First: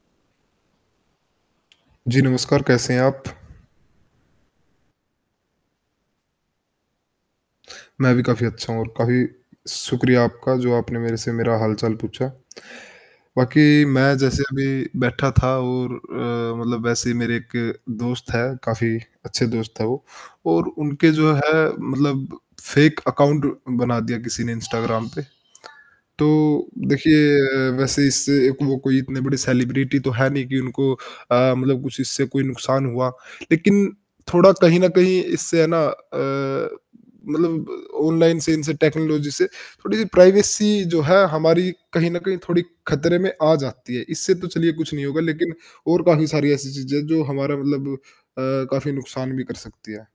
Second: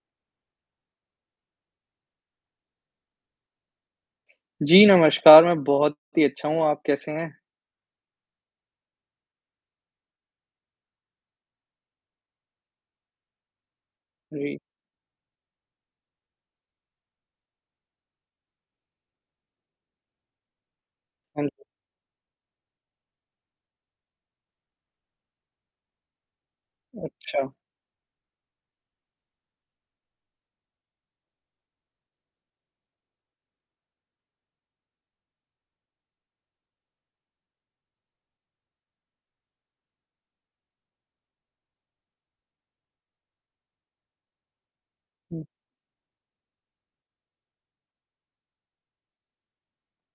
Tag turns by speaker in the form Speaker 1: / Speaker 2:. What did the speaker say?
Speaker 1: जी, नमस्कार, कैसे हैं आप?
Speaker 2: जी, नमस्कार, मैं बहुत ही अच्छा हूँ। आप कैसे हैं?
Speaker 1: मैं भी काफ़ी अच्छा हूँ और काफ़ी शुक्रिया आपका जो आपने मेरे से मेरा हाल-चाल पूछा। बाकी मैं
Speaker 2: उ,
Speaker 1: जैसे
Speaker 2: जी।
Speaker 1: अभी बैठा था और अ, मतलब वैसे ही मेरे एक दोस्त है काफ़ी अच्छे दोस्त है वो। और उनके जो
Speaker 2: हाँ
Speaker 1: है
Speaker 2: जी।
Speaker 1: मतलब फेक अकाउंट बना दिया किसी ने इंस्टाग्राम पे। तो
Speaker 2: अच्छा।
Speaker 1: देखिए वैसे इससे एक वो कोई इतने बड़े सेलिब्रिटी तो है नहीं कि उनको अ, मतलब कुछ इससे कोई नुकसान हुआ। लेकिन थोड़ा कहीं न कहीं इससे है ना अ, मतलब ऑनलाइन से इनसे टेक्नोलॉज़ी से, थोड़ी-सी प्राइवेसी जो है हमारी कहीं न कहीं थोड़ी खतरे में आ जाती है। इससे तो चलिए कुछ नहीं होगा
Speaker 2: हुँ।
Speaker 1: लेकिन और काफ़ी सारी ऐसी चीज़ें हैं जो हमारा मतलब अ, काफ़ी नुकसान भी कर सकती हैं।